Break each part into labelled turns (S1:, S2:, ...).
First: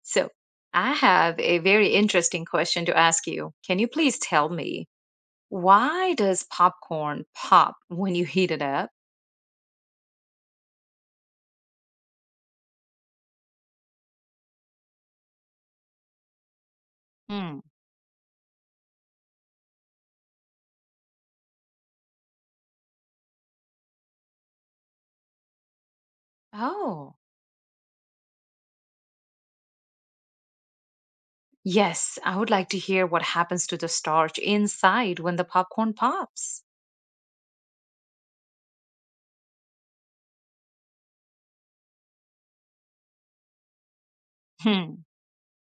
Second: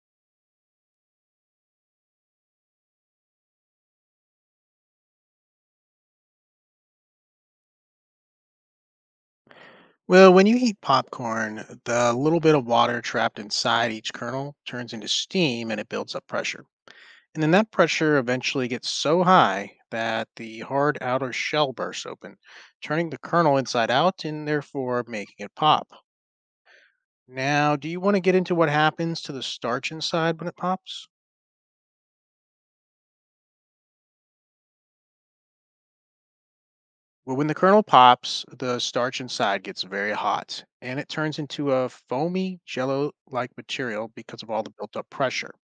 S1: So, I have a very interesting question to ask you. Can you please tell me why does popcorn pop when you heat it up?
S2: Well, when you heat popcorn, the little bit of water trapped inside each kernel turns into steam and it builds up pressure. And then
S1: Hmm.
S2: that pressure eventually gets so high that the hard outer shell bursts open, turning the kernel inside out and therefore making it pop.
S1: Oh,
S2: Now, do you want to get into what happens to the starch inside when it pops?
S1: yes, I would like to hear what happens to the starch inside when the popcorn pops.
S2: Well, when the kernel pops, the starch inside gets very hot and it turns into a foamy, jello like material because of all the built
S1: Hmm.
S2: up pressure.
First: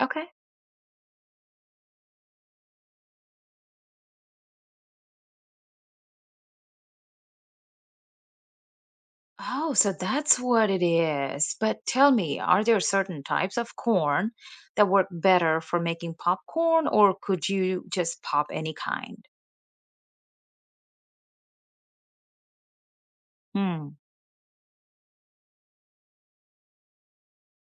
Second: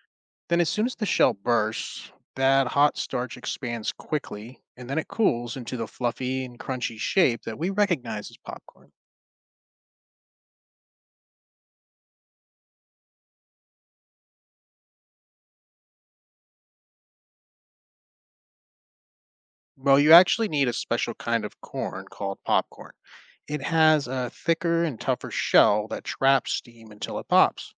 S1: Okay.
S2: Then, as soon as the shell bursts, that hot starch expands quickly and then it cools into the fluffy and crunchy shape that we recognize as popcorn.
S1: Oh, so that's what it is. But tell me, are there certain types of corn that work better for making popcorn, or could you just pop any kind?
S2: Well, you actually need a special kind of corn called popcorn. It
S1: Hmm.
S2: has a thicker and tougher shell that traps steam until it pops.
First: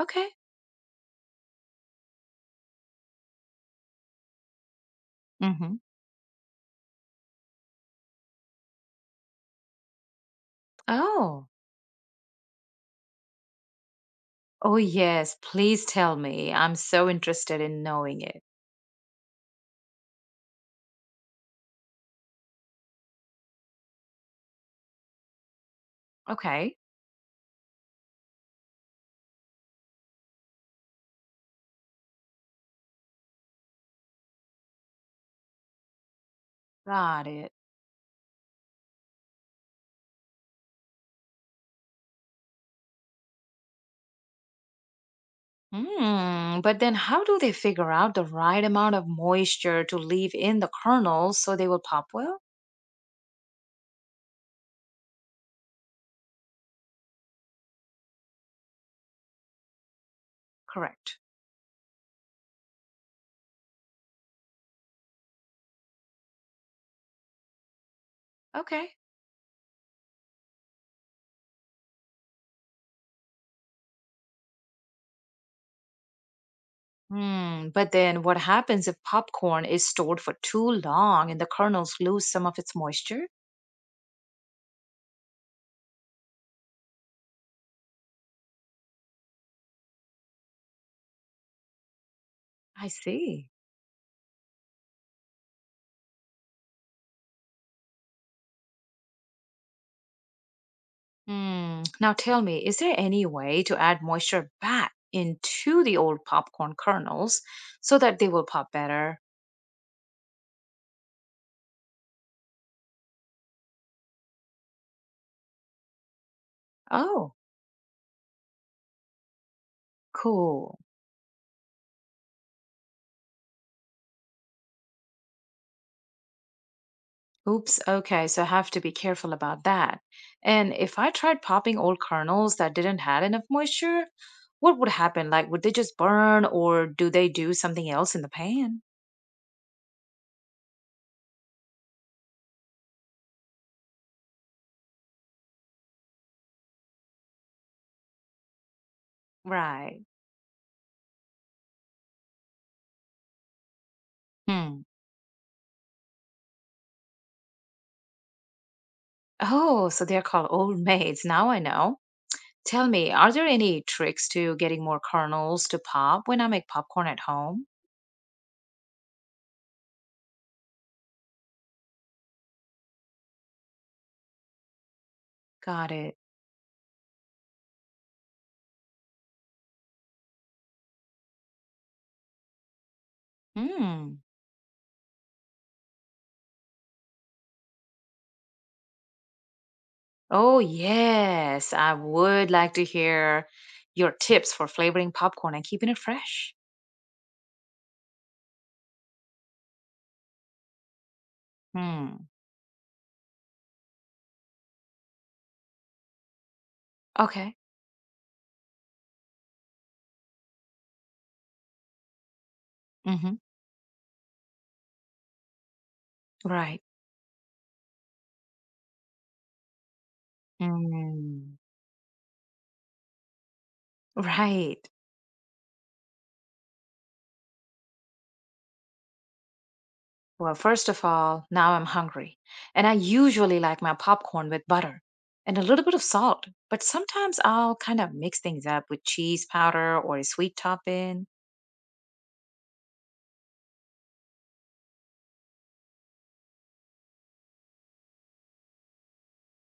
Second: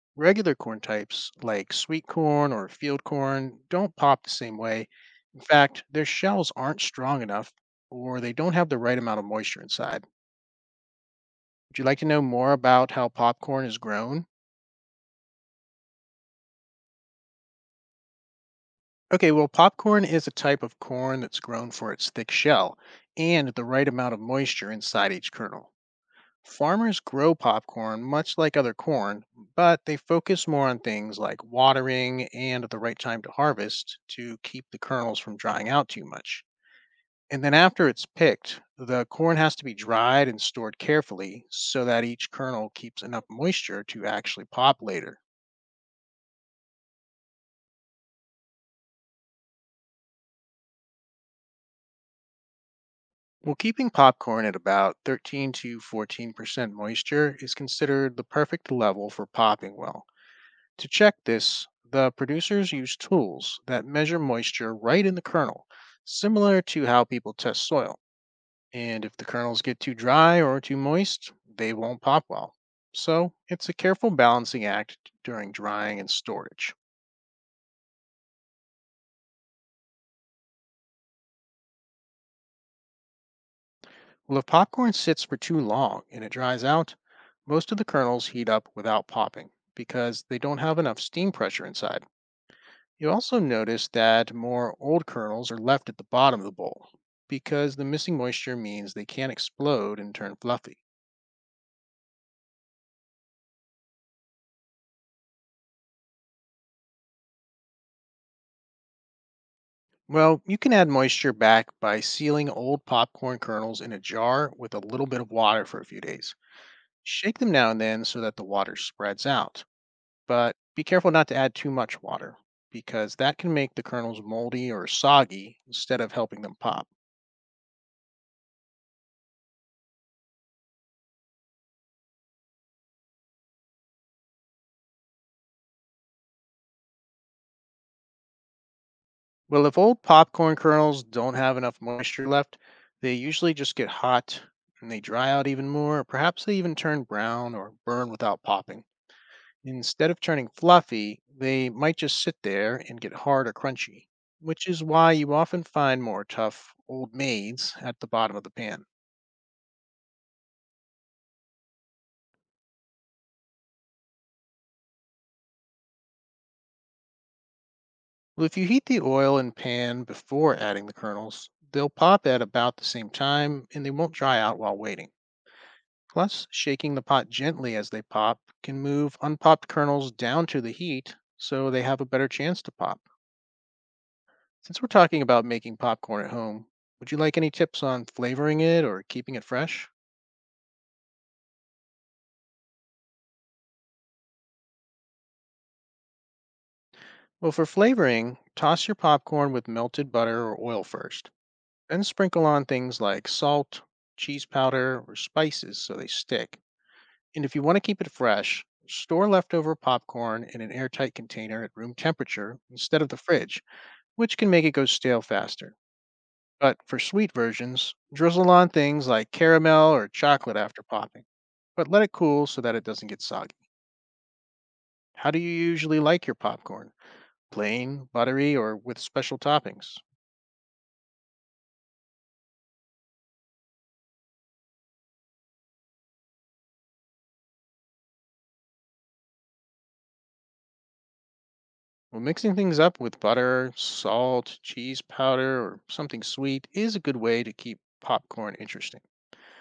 S1: Okay.
S2: Regular corn types, like sweet corn or field corn, don't pop the same way. In
S1: Mm-hmm.
S2: fact, their shells aren't strong enough or they don't have the right amount of moisture inside.
S1: Oh,
S2: Would you like to know more about how popcorn is grown?
S1: Oh, yes. Please tell me. I'm so interested in knowing it.
S2: Okay, well, popcorn is a type of corn that's grown for its thick shell and the right amount of moisture inside each kernel.
S1: Okay,
S2: Farmers grow popcorn much like other corn, but they focus more on things like watering and the right time to harvest to keep the kernels from drying out too much.
S1: got
S2: And
S1: it.
S2: then after it's picked, the corn has to be dried and stored carefully so that each kernel keeps enough moisture to actually pop later.
S1: Hmm. But then, how do they figure out the right amount of moisture to leave in the kernels so they will pop well?
S2: Well, keeping popcorn at about 13 to 14% moisture is considered the perfect level for popping well. To
S1: Correct.
S2: check this, the producers use tools that measure moisture right in the kernel, similar to how people test soil.
S1: Okay.
S2: And if the kernels get too dry or too moist, they won't pop well. So it's a careful balancing act during drying and storage.
S1: Hmm. But then, what happens if popcorn is stored for too long and the kernels lose some of its moisture?
S2: Well, if popcorn sits for too long and it dries out, most of the kernels heat up without popping because they don't have enough steam pressure inside.
S1: I
S2: You also
S1: see.
S2: notice that more old kernels are left at the bottom of the bowl because the missing moisture means they can't explode and turn fluffy.
S1: Hmm. Now, tell me, is there any way to add moisture back into the old popcorn kernels so that they will pop better?
S2: Well, you can add moisture back by sealing old popcorn kernels in a jar with a little bit of water for a few days.
S1: Oh,
S2: Shake them now and then so that the water spreads out, but
S1: cool.
S2: be careful not to add too much water because that can make the kernels moldy or soggy instead of helping them pop.
S1: Oops. Okay, so I have to be careful about that. And if I tried popping old kernels that didn't had enough moisture, what would happen? Like, would they just burn or do they do something else in the pan?
S2: Well, if old popcorn kernels don't have enough moisture left, they usually just get hot and they dry out even more, or perhaps they even turn brown or burn without popping.
S1: Right.
S2: Instead of turning fluffy, they might just sit there and get hard or crunchy, which
S1: Hmm.
S2: is why you often find more tough old maids at the bottom of the pan.
S1: Oh, so they're called old maids. Now I know. Tell me, are there any tricks to getting more kernels to pop when I make popcorn at home?
S2: Well, if you heat the oil and pan before adding the kernels, they'll pop at about the same time and they won't dry out while waiting.
S1: Got it.
S2: Plus, shaking the pot gently as they pop can move unpopped kernels down to the heat so they have a better chance to pop.
S1: Hmm.
S2: Since we're talking about making popcorn at home, would you like any tips on flavoring it or keeping it fresh?
S1: Oh, yes. I would like to hear your tips for flavoring popcorn and keeping it fresh.
S2: Well, for flavoring, toss your popcorn with melted butter or oil first, then
S1: Hmm.
S2: sprinkle on things like salt, cheese powder, or spices so they stick. And if
S1: Okay.
S2: you want to keep it fresh, store leftover popcorn in an airtight container at room temperature instead of the
S1: Mm-hmm.
S2: fridge, which can make it go stale faster. But
S1: Right.
S2: for sweet versions, drizzle on things like caramel or chocolate after popping.
S1: Mm.
S2: But let it cool so that it doesn't get soggy.
S1: Right.
S2: How do you usually like your popcorn? Plain, buttery, or with special toppings?
S1: Well, first of all, now I'm hungry. And I usually like my popcorn with butter and a little bit of salt. But sometimes I'll kind of mix things up with cheese powder or a sweet topping.
S2: Well, mixing things up with butter, salt, cheese powder, or something sweet is a good way to keep popcorn interesting.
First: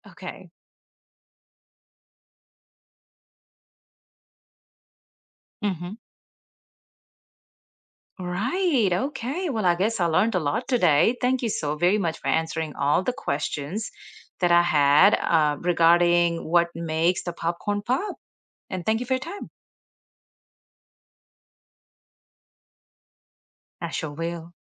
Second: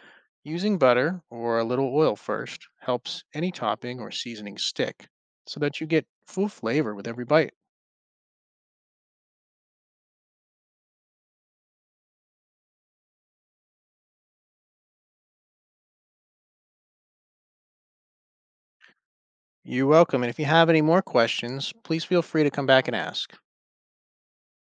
S1: Okay.
S2: Using butter or a little oil first helps any topping or seasoning stick so that you
S1: Mm-hmm.
S2: get full flavor with every bite.
S1: Right. Okay. Well, I guess I learned a lot today. Thank you so very much for answering all the questions that I had regarding what makes the popcorn pop. And thank you for your time.
S2: You're welcome. And if you have any more questions, please feel free to come back and ask.
S1: I sure will.